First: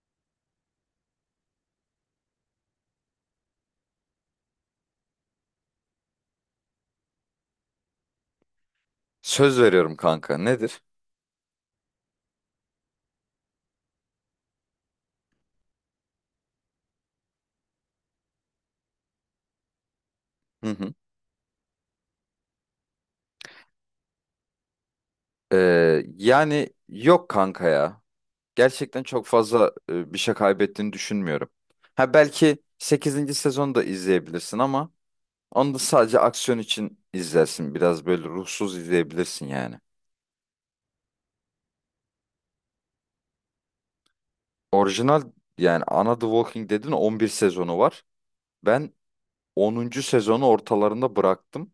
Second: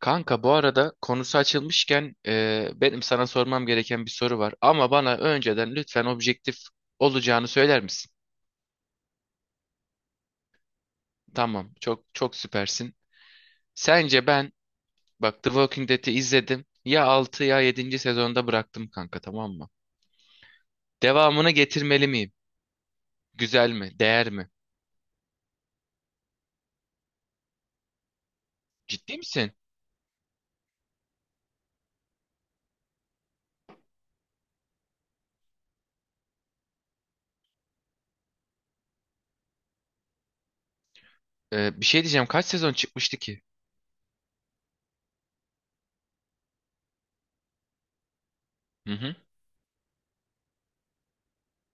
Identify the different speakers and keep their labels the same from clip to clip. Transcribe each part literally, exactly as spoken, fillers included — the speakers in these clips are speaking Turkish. Speaker 1: Kanka bu arada konusu açılmışken e, benim sana sormam gereken bir soru var. Ama bana önceden lütfen objektif olacağını söyler misin?
Speaker 2: Söz veriyorum kanka. Nedir?
Speaker 1: Tamam, çok çok süpersin. Sence ben, bak, The Walking Dead'i izledim. Ya altı ya yedinci sezonda bıraktım kanka, tamam mı?
Speaker 2: Hı hı.
Speaker 1: Devamını getirmeli miyim? Güzel mi? Değer mi?
Speaker 2: Ee, yani yok kanka ya. Gerçekten
Speaker 1: Ciddi
Speaker 2: çok
Speaker 1: misin?
Speaker 2: fazla e, bir şey kaybettiğini düşünmüyorum. Ha belki sekizinci sezonu da izleyebilirsin ama onu da sadece aksiyon için izlersin. Biraz böyle ruhsuz izleyebilirsin yani.
Speaker 1: E, bir şey diyeceğim. Kaç sezon çıkmıştı ki?
Speaker 2: Orijinal yani ana The Walking Dead'in on bir sezonu var.
Speaker 1: Hı
Speaker 2: Ben
Speaker 1: hı.
Speaker 2: onuncu sezonu ortalarında bıraktım.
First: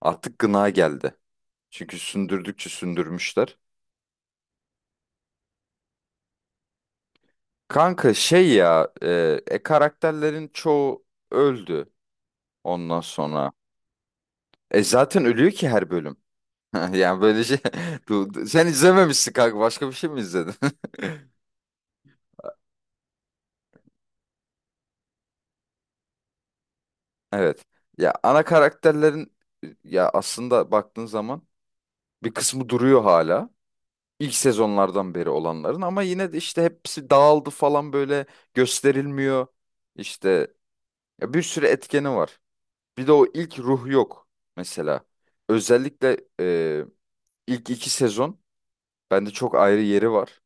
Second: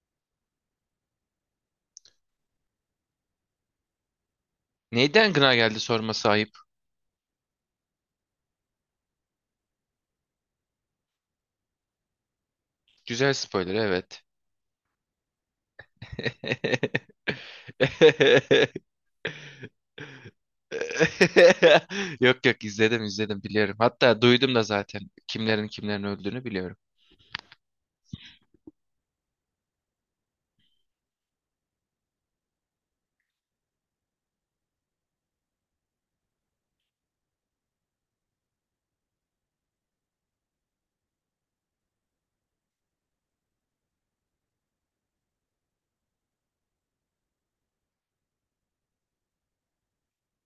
Speaker 2: Artık gına geldi. Çünkü sündürdükçe sündürmüşler.
Speaker 1: Neyden gına geldi sorma sahip?
Speaker 2: Kanka şey ya e, e, karakterlerin çoğu öldü ondan
Speaker 1: Güzel
Speaker 2: sonra.
Speaker 1: spoiler, evet.
Speaker 2: E zaten ölüyor ki her bölüm. Yani böyle şey Du- du- sen izlememişsin kanka, başka bir şey mi izledin?
Speaker 1: Yok yok izledim, izledim, biliyorum. Hatta duydum da, zaten kimlerin kimlerin öldüğünü biliyorum.
Speaker 2: Evet. Ya ana karakterlerin e, ya aslında baktığın zaman bir kısmı duruyor hala. İlk sezonlardan beri olanların, ama yine de işte hepsi dağıldı falan böyle gösterilmiyor. İşte ya bir sürü etkeni var. Bir de o ilk ruh yok mesela. Özellikle e, İlk iki sezon bende çok ayrı yeri var.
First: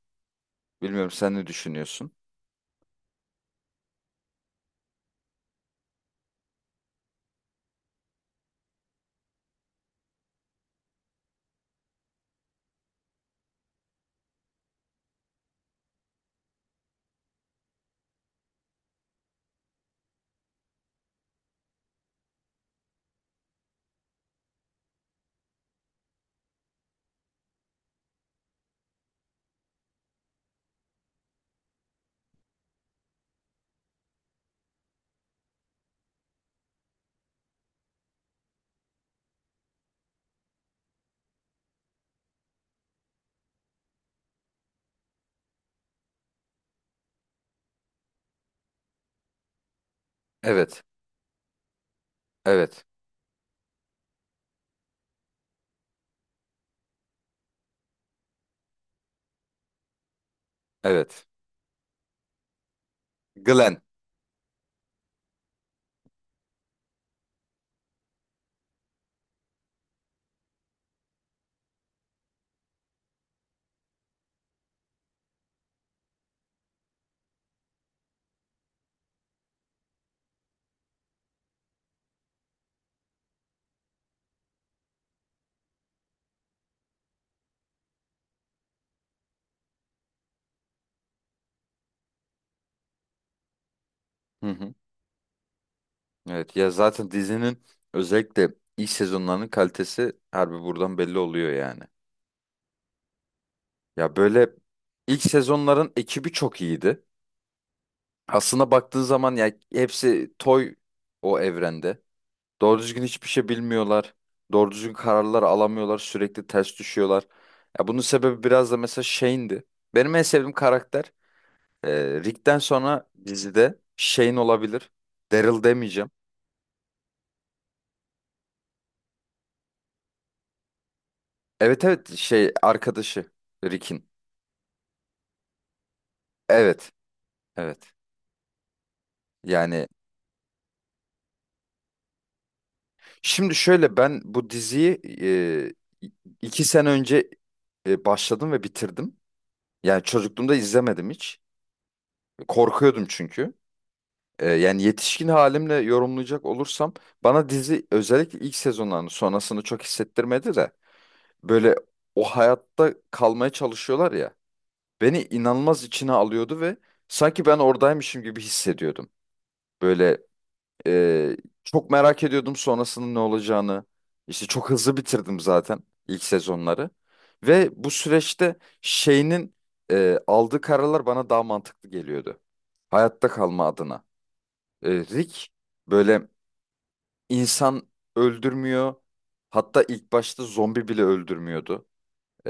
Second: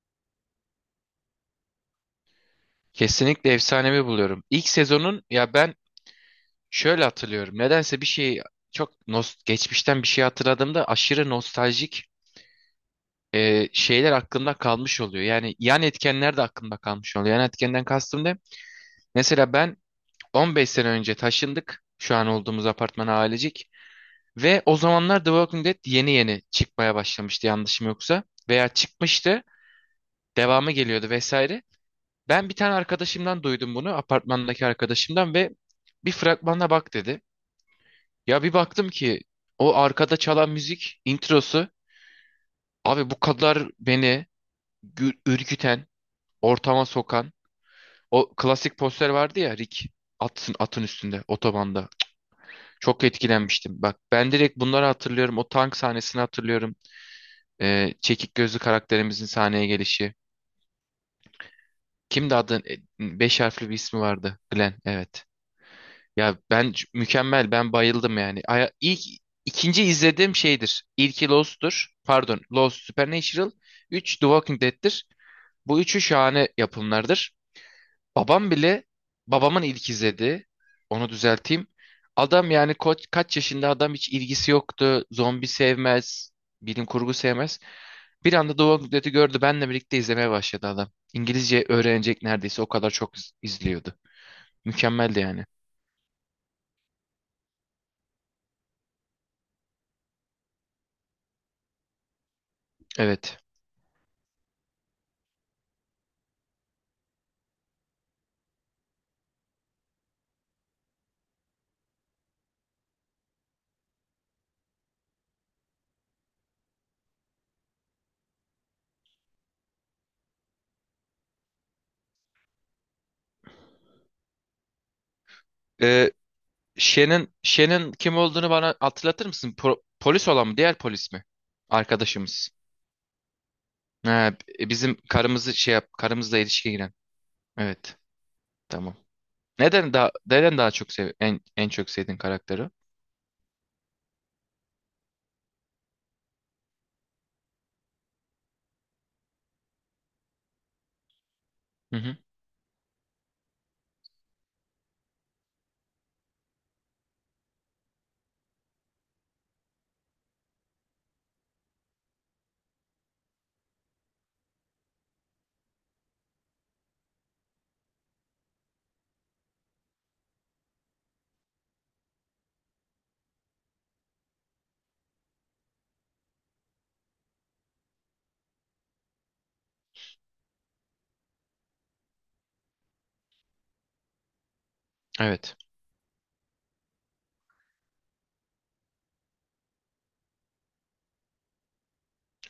Speaker 2: Bilmiyorum, sen ne düşünüyorsun?
Speaker 1: Kesinlikle efsanevi buluyorum. İlk sezonun, ya ben şöyle hatırlıyorum. Nedense bir şeyi çok nos, geçmişten bir şey hatırladığımda aşırı nostaljik e, şeyler aklımda kalmış oluyor. Yani yan etkenler de aklımda kalmış oluyor. Yan etkenden kastım ne? Mesela ben on beş sene önce taşındık. Şu an olduğumuz apartmana, ailecek. Ve o zamanlar The Walking Dead yeni yeni çıkmaya başlamıştı, yanlışım yoksa. Veya çıkmıştı, devamı geliyordu vesaire. Ben bir tane arkadaşımdan duydum bunu, apartmandaki arkadaşımdan ve bir fragmana bak dedi. Ya bir baktım ki o arkada çalan müzik introsu, abi bu kadar beni gü- ürküten, ortama sokan o klasik poster vardı ya, Rick atın atın
Speaker 2: Evet,
Speaker 1: üstünde otobanda.
Speaker 2: evet,
Speaker 1: Çok etkilenmiştim. Bak ben direkt bunları hatırlıyorum. O tank sahnesini hatırlıyorum. Ee, çekik gözlü karakterimizin sahneye gelişi.
Speaker 2: evet.
Speaker 1: Kimdi adı? E, Beş harfli bir
Speaker 2: Glenn.
Speaker 1: ismi vardı. Glenn. Evet. Ya ben c- mükemmel, ben bayıldım yani. Aya- İlk ikinci izlediğim şeydir. İlki Lost'tur. Pardon, Lost, Supernatural, üç The Walking Dead'tir. Bu üçü şahane yapımlardır. Babam bile babamın ilk izlediği. Onu düzelteyim. Adam yani ko- kaç yaşında adam, hiç ilgisi yoktu. Zombi sevmez, bilim kurgu sevmez. Bir anda The Walking Dead'i gördü. Benle birlikte izlemeye başladı adam. İngilizce öğrenecek neredeyse, o kadar çok iz- izliyordu.
Speaker 2: Hı hı.
Speaker 1: Mükemmeldi yani.
Speaker 2: Evet ya, zaten dizinin özellikle ilk sezonlarının kalitesi harbi buradan belli oluyor yani.
Speaker 1: Evet.
Speaker 2: Ya böyle ilk sezonların ekibi çok iyiydi. Aslında baktığın zaman ya hepsi toy o evrende. Doğru düzgün hiçbir şey bilmiyorlar. Doğru düzgün kararlar alamıyorlar. Sürekli ters düşüyorlar. Ya bunun sebebi biraz da mesela Shane'di. Benim en sevdiğim karakter Ee, Rick'ten sonra dizide Shane olabilir. Daryl demeyeceğim.
Speaker 1: Shen'in Shen'in kim olduğunu bana hatırlatır mısın? Po- polis olan mı? Diğer polis mi?
Speaker 2: Evet evet,
Speaker 1: Arkadaşımız.
Speaker 2: şey, arkadaşı Rick'in.
Speaker 1: Ha, b- bizim karımızı şey yap, karımızla ilişkiye
Speaker 2: Evet
Speaker 1: giren.
Speaker 2: evet.
Speaker 1: Evet. Tamam.
Speaker 2: Yani
Speaker 1: Neden daha neden daha çok sev en en çok sevdiğin karakteri?
Speaker 2: şimdi şöyle, ben bu diziyi e, iki sene önce e, başladım ve bitirdim. Yani çocukluğumda izlemedim hiç.
Speaker 1: Hı hı.
Speaker 2: Korkuyordum çünkü. E, yani yetişkin halimle yorumlayacak olursam bana dizi özellikle ilk sezonlarını sonrasını çok hissettirmedi de, böyle o hayatta kalmaya çalışıyorlar ya, beni inanılmaz içine alıyordu ve sanki ben oradaymışım gibi hissediyordum. Böyle e, çok merak ediyordum sonrasının ne olacağını. İşte çok hızlı bitirdim zaten ilk sezonları. Ve bu süreçte şeyinin e, aldığı kararlar bana daha mantıklı geliyordu. Hayatta kalma adına. E, Rick
Speaker 1: Evet.
Speaker 2: böyle insan öldürmüyor. Hatta ilk başta zombi bile öldürmüyordu.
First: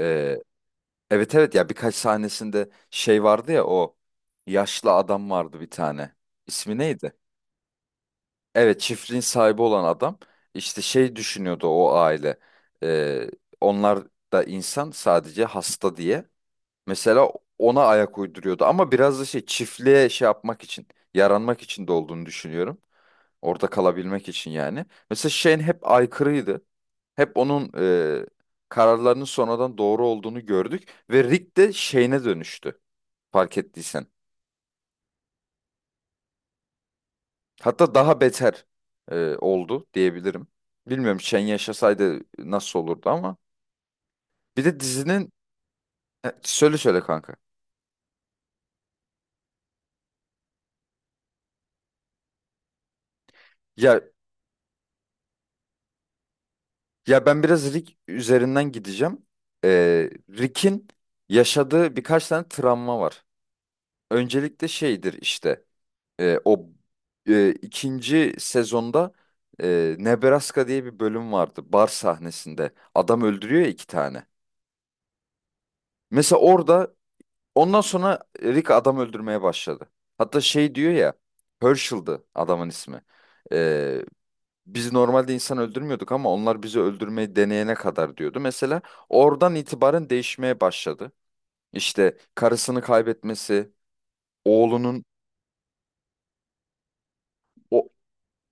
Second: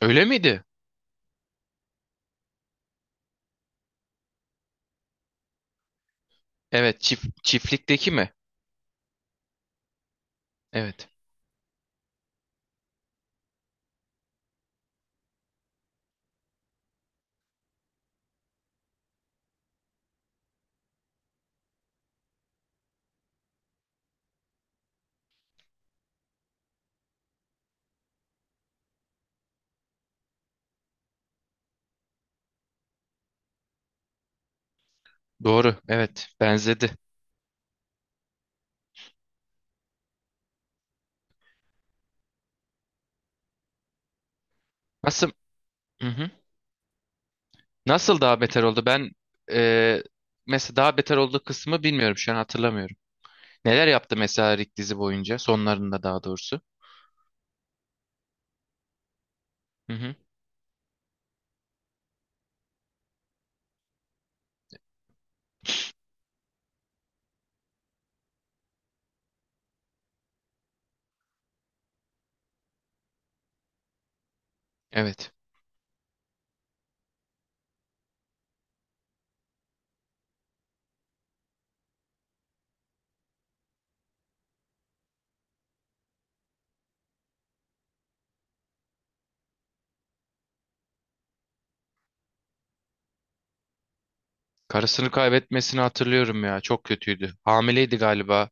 Speaker 1: Öyle miydi?
Speaker 2: Evet evet, ya birkaç sahnesinde şey vardı ya, o yaşlı adam vardı bir tane. İsmi
Speaker 1: Evet,
Speaker 2: neydi?
Speaker 1: çift çiftlikteki mi?
Speaker 2: Evet, çiftliğin sahibi olan adam, işte
Speaker 1: Evet.
Speaker 2: şey düşünüyordu o aile. Ee, Onlar da insan, sadece hasta diye. Mesela ona ayak uyduruyordu ama biraz da şey, çiftliğe şey yapmak için, yaranmak için de olduğunu düşünüyorum. Orada kalabilmek için yani. Mesela Shane hep aykırıydı. Hep onun e, kararlarının sonradan doğru olduğunu gördük ve Rick de Shane'e dönüştü, fark ettiysen.
Speaker 1: Doğru. Evet, benzedi.
Speaker 2: Hatta daha beter e, oldu diyebilirim. Bilmiyorum Shen yaşasaydı nasıl olurdu ama. Bir de
Speaker 1: Nasıl?
Speaker 2: dizinin
Speaker 1: Hı hı.
Speaker 2: E, söyle söyle kanka.
Speaker 1: Nasıl daha beter oldu? Ben, e, mesela daha beter olduğu kısmı bilmiyorum, şu an hatırlamıyorum. Neler
Speaker 2: Ya
Speaker 1: yaptı mesela Rick dizi boyunca, sonlarında daha doğrusu?
Speaker 2: ya ben biraz Rick üzerinden gideceğim. E,
Speaker 1: Hı hı.
Speaker 2: Rick'in yaşadığı birkaç tane travma var. Öncelikle şeydir işte e, o e, ikinci sezonda e, Nebraska diye bir bölüm vardı, bar sahnesinde. Adam öldürüyor ya, iki tane.
Speaker 1: Evet.
Speaker 2: Mesela orada, ondan sonra Rick adam öldürmeye başladı. Hatta şey diyor ya, Herschel'dı adamın ismi. Ee, Biz normalde insan öldürmüyorduk ama onlar bizi öldürmeyi deneyene kadar diyordu. Mesela oradan itibaren değişmeye başladı. İşte karısını kaybetmesi, oğlunun
Speaker 1: Karısını kaybetmesini hatırlıyorum ya. Çok kötüydü.
Speaker 2: o,
Speaker 1: Hamileydi galiba.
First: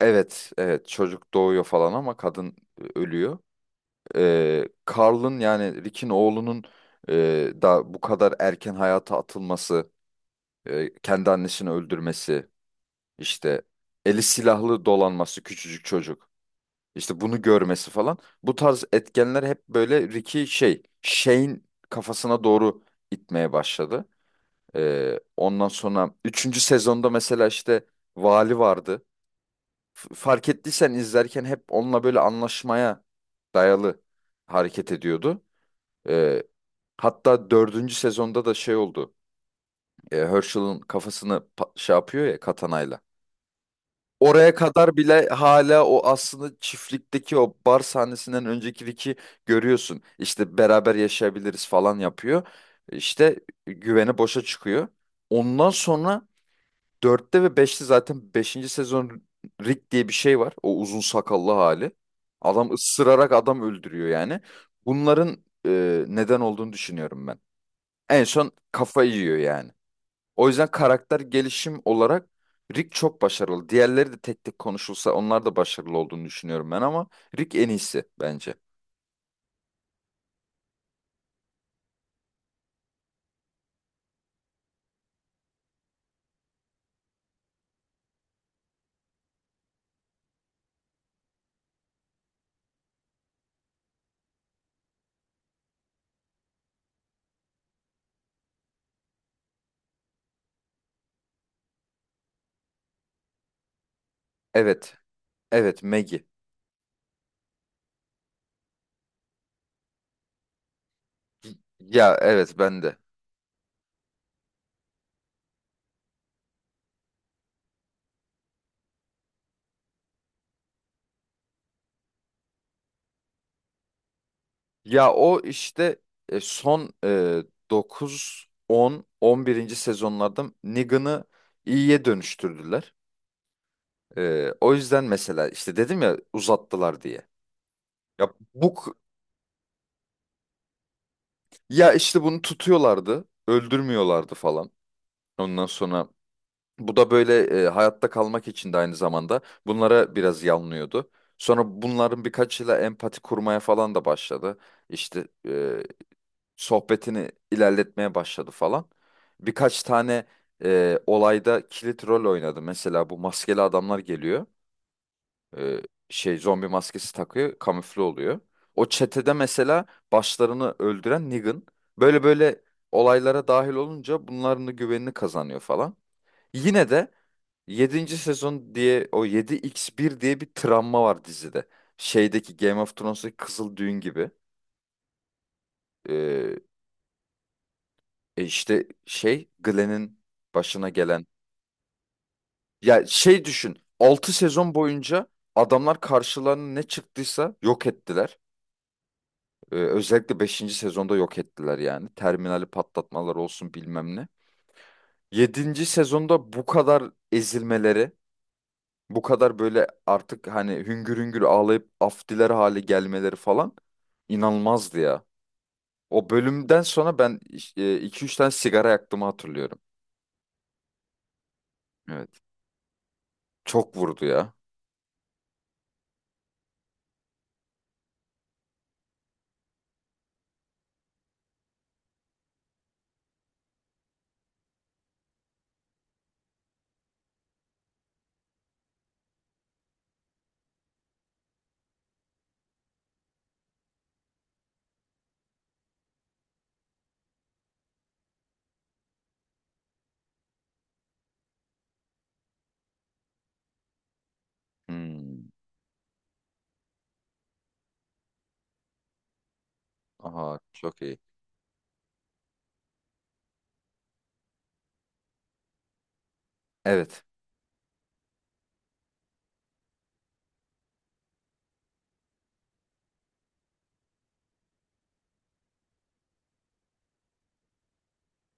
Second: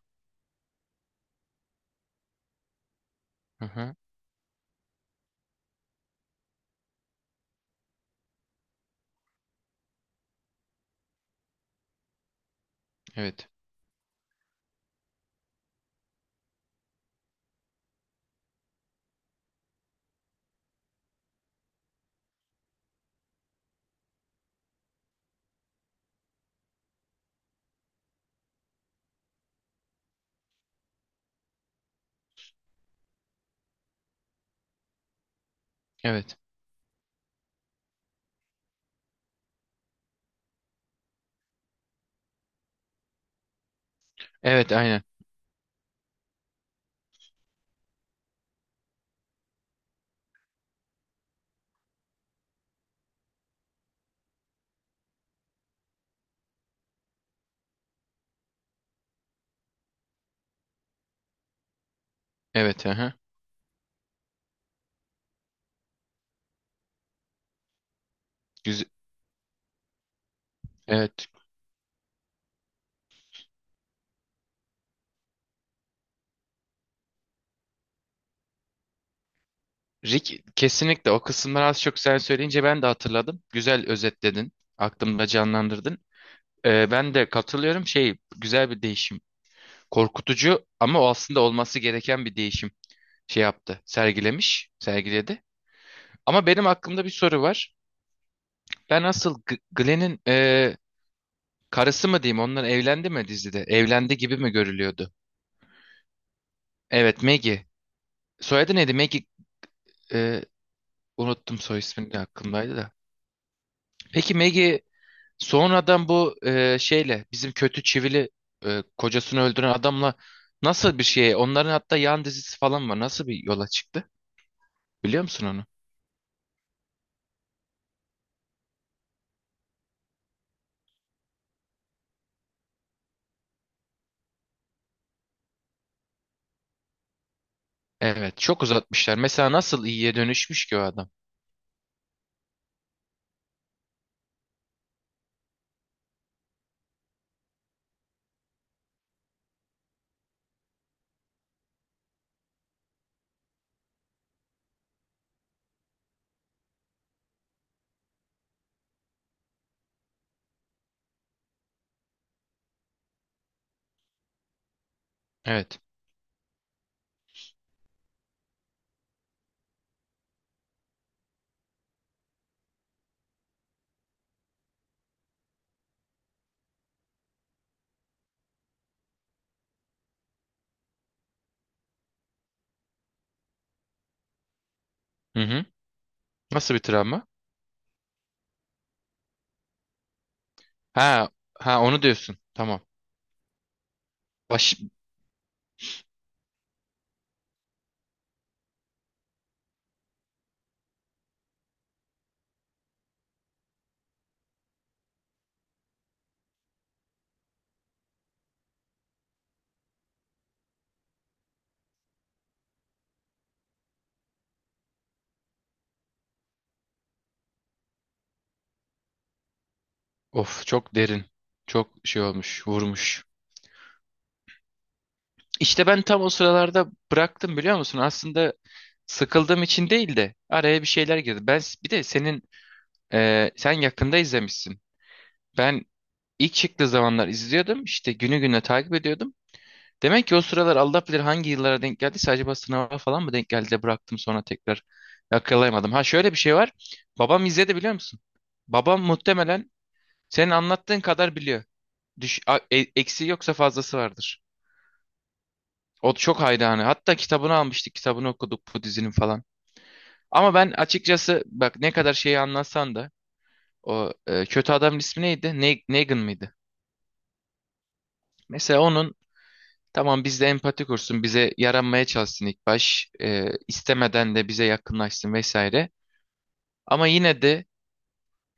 Speaker 2: evet evet, çocuk doğuyor falan ama kadın e, ölüyor.
Speaker 1: Hı hı.
Speaker 2: Ee, Carl'ın, yani Rick'in oğlunun e, da bu kadar erken hayata atılması, e, kendi annesini öldürmesi.
Speaker 1: Evet.
Speaker 2: İşte eli silahlı dolanması küçücük çocuk. İşte bunu görmesi falan. Bu tarz etkenler hep böyle Ricky şey, Shane kafasına doğru itmeye başladı. Ee, ondan sonra üçüncü sezonda mesela işte vali vardı. F- fark ettiysen izlerken hep onunla böyle anlaşmaya dayalı hareket ediyordu.
Speaker 1: Evet.
Speaker 2: Ee, Hatta dördüncü sezonda da şey oldu. Ee, Herschel'ın kafasını pa- şey yapıyor ya, katanayla. Oraya
Speaker 1: Evet,
Speaker 2: kadar
Speaker 1: aynen.
Speaker 2: bile hala o aslında, çiftlikteki o bar sahnesinden öncekideki görüyorsun. İşte beraber yaşayabiliriz falan yapıyor. İşte güveni boşa çıkıyor. Ondan sonra dörtte ve beşte, zaten beşinci sezon Rick diye bir şey var. O uzun sakallı hali. Adam
Speaker 1: Evet. Hı hı.
Speaker 2: ısırarak adam öldürüyor yani. Bunların e, neden olduğunu düşünüyorum ben. En son
Speaker 1: Güzel.
Speaker 2: kafa yiyor yani. O yüzden karakter
Speaker 1: Evet.
Speaker 2: gelişim olarak Rick çok başarılı. Diğerleri de tek tek konuşulsa onlar da başarılı olduğunu düşünüyorum ben ama Rick en iyisi bence.
Speaker 1: Rick kesinlikle, o kısımları az çok sen söyleyince ben de hatırladım. Güzel özetledin. Aklımda canlandırdın. Ee, ben de katılıyorum. Şey, güzel bir değişim. Korkutucu ama o aslında olması gereken bir değişim, şey yaptı. Sergilemiş. Sergiledi. Ama benim aklımda bir soru var. Ben asıl G- Glenn'in karısı mı diyeyim? Onlar evlendi mi dizide? Evlendi gibi mi
Speaker 2: Evet.
Speaker 1: görülüyordu?
Speaker 2: Evet, Maggie.
Speaker 1: Evet, Maggie. Soyadı neydi? Maggie, e, unuttum soy ismini
Speaker 2: Ya
Speaker 1: de,
Speaker 2: evet,
Speaker 1: aklımdaydı
Speaker 2: ben
Speaker 1: da.
Speaker 2: de.
Speaker 1: Peki Maggie sonradan bu, e, şeyle, bizim kötü çivili, e, kocasını öldüren adamla nasıl bir şeye, onların hatta yan dizisi falan var. Nasıl bir yola çıktı?
Speaker 2: Ya
Speaker 1: Biliyor
Speaker 2: o
Speaker 1: musun onu?
Speaker 2: işte e, son e, dokuz, on, on birinci sezonlarda Negan'ı iyiye dönüştürdüler. E, o yüzden mesela işte dedim ya uzattılar diye. Ya
Speaker 1: Evet, çok
Speaker 2: bu
Speaker 1: uzatmışlar. Mesela nasıl iyiye dönüşmüş ki o adam?
Speaker 2: ya işte bunu tutuyorlardı, öldürmüyorlardı falan. Ondan sonra bu da böyle e, hayatta kalmak için de aynı zamanda bunlara biraz yanlıyordu. Sonra bunların birkaçıyla empati kurmaya falan da başladı. İşte e, sohbetini ilerletmeye başladı falan. Birkaç tane e, olayda kilit rol oynadı. Mesela bu maskeli adamlar geliyor.
Speaker 1: Evet.
Speaker 2: E, Şey, zombi maskesi takıyor, kamufle oluyor. O çetede mesela başlarını öldüren Negan. Böyle böyle olaylara dahil olunca bunların da güvenini kazanıyor falan. Yine de yedinci sezon diye, o yedi x bir diye bir travma var dizide. Şeydeki Game of Thrones'daki Kızıl Düğün gibi.
Speaker 1: Hı hı.
Speaker 2: Ee,
Speaker 1: Nasıl bir travma?
Speaker 2: E işte şey, Glenn'in başına gelen.
Speaker 1: Ha, ha onu diyorsun. Tamam.
Speaker 2: Ya şey düşün, altı sezon
Speaker 1: Baş,
Speaker 2: boyunca adamlar karşılarına ne çıktıysa yok ettiler. Ee, özellikle beşinci sezonda yok ettiler yani. Terminali patlatmalar olsun, bilmem ne. Yedinci sezonda bu kadar ezilmeleri, bu kadar böyle artık hani hüngür hüngür ağlayıp af diler hale gelmeleri falan, inanılmazdı ya. O bölümden sonra ben iki üç tane sigara yaktığımı hatırlıyorum.
Speaker 1: of çok derin. Çok şey
Speaker 2: Evet.
Speaker 1: olmuş, vurmuş.
Speaker 2: Çok vurdu ya.
Speaker 1: İşte ben tam o sıralarda bıraktım, biliyor musun? Aslında sıkıldığım için değil de araya bir şeyler girdi. Ben s- bir de senin, e, sen yakında izlemişsin. Ben ilk çıktığı zamanlar izliyordum. İşte günü güne takip ediyordum. Demek ki o sıralar Allah bilir hangi yıllara denk geldiyse, acaba sınava falan mı denk geldi de bıraktım, sonra tekrar yakalayamadım. Ha, şöyle bir şey var. Babam izledi biliyor musun? Babam muhtemelen senin anlattığın kadar biliyor. Düş, a- e- eksiği yoksa fazlası vardır.
Speaker 2: Hmm.
Speaker 1: O çok hayranı. Hatta kitabını almıştık. Kitabını okuduk bu dizinin falan. Ama
Speaker 2: Aha
Speaker 1: ben
Speaker 2: çok iyi.
Speaker 1: açıkçası, bak, ne kadar şeyi anlatsan da o, e, kötü adamın ismi neydi? Ne, Negan mıydı?
Speaker 2: Evet.
Speaker 1: Mesela onun, tamam bizde empati kursun. Bize yaranmaya çalışsın ilk baş, e, istemeden de bize yakınlaşsın vesaire. Ama yine de,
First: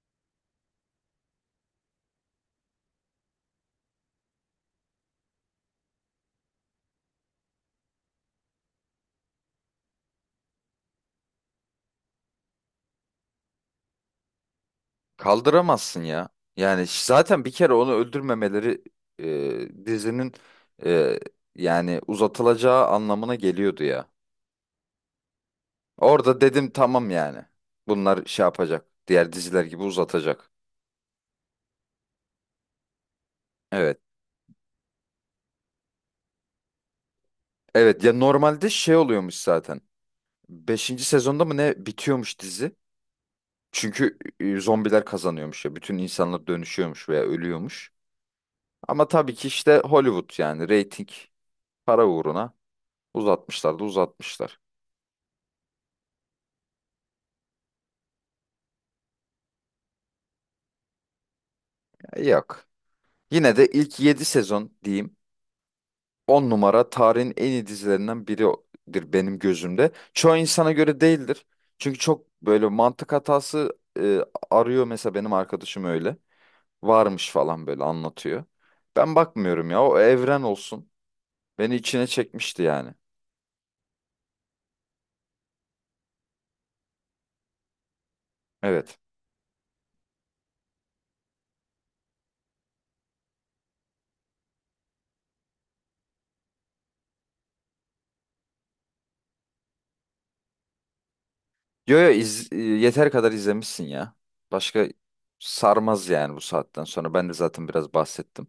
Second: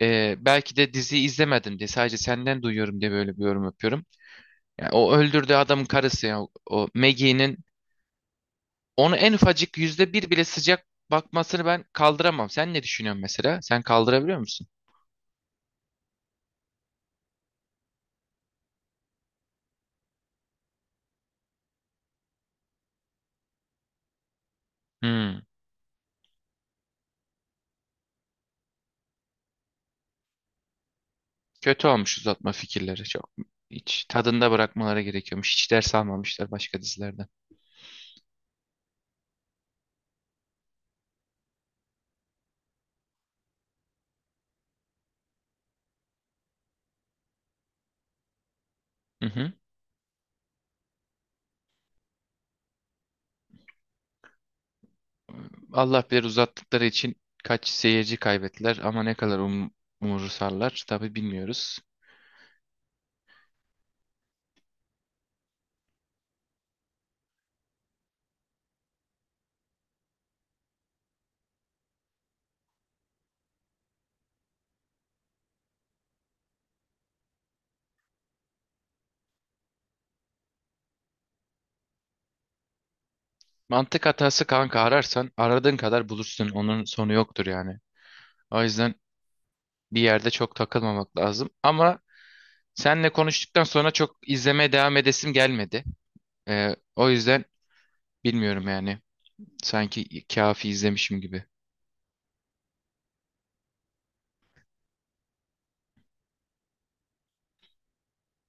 Speaker 1: e, belki de diziyi izlemedim diye, sadece senden duyuyorum diye böyle bir yorum yapıyorum. Yani o öldürdüğü adamın karısı ya, o Maggie'nin, onu en ufacık yüzde bir bile sıcak bakmasını ben kaldıramam. Sen ne düşünüyorsun mesela? Sen kaldırabiliyor musun?
Speaker 2: Kaldıramazsın ya. Yani ş- zaten bir kere onu öldürmemeleri e, dizinin e, yani uzatılacağı anlamına geliyordu ya.
Speaker 1: Hmm.
Speaker 2: Orada dedim tamam yani. Bunlar şey yapacak. Diğer diziler gibi uzatacak.
Speaker 1: Kötü olmuş uzatma fikirleri. Çok,
Speaker 2: Evet.
Speaker 1: hiç tadında bırakmaları gerekiyormuş. Hiç ders almamışlar başka dizilerden.
Speaker 2: Evet ya, normalde şey oluyormuş zaten. Beşinci sezonda mı ne bitiyormuş dizi. Çünkü e, zombiler kazanıyormuş ya. Bütün insanlar dönüşüyormuş veya ölüyormuş. Ama
Speaker 1: Hı
Speaker 2: tabii ki
Speaker 1: hı.
Speaker 2: işte Hollywood, yani reyting, para uğruna uzatmışlar da uzatmışlar.
Speaker 1: Allah bilir uzattıkları için kaç seyirci kaybettiler, ama ne kadar um umursarlar tabii, bilmiyoruz.
Speaker 2: Ya yok. Yine de ilk yedi sezon diyeyim, on numara, tarihin en iyi dizilerinden biridir benim gözümde. Çoğu insana göre değildir. Çünkü çok böyle mantık hatası e, arıyor mesela, benim arkadaşım öyle. Varmış falan böyle anlatıyor. Ben bakmıyorum ya, o evren olsun. Beni içine çekmişti yani.
Speaker 1: Mantık hatası, kanka, ararsan aradığın kadar bulursun. Onun sonu yoktur yani. O yüzden
Speaker 2: Evet.
Speaker 1: bir yerde çok takılmamak lazım. Ama senle konuştuktan sonra çok izlemeye devam edesim gelmedi. Ee, o yüzden bilmiyorum yani. Sanki kafi izlemişim gibi.
Speaker 2: Yo yo iz- e, yeter kadar izlemişsin ya. Başka sarmaz yani bu saatten sonra. Ben de zaten biraz bahsettim.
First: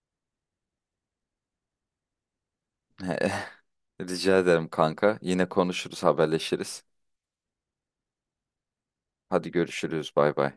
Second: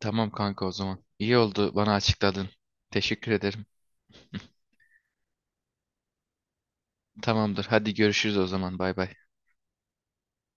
Speaker 1: Tamam kanka, o zaman. İyi oldu, bana açıkladın. Teşekkür ederim.
Speaker 2: Rica ederim kanka. Yine konuşuruz, haberleşiriz.
Speaker 1: Tamamdır. Hadi görüşürüz o zaman. Bay bay.
Speaker 2: Hadi görüşürüz. Bay bay.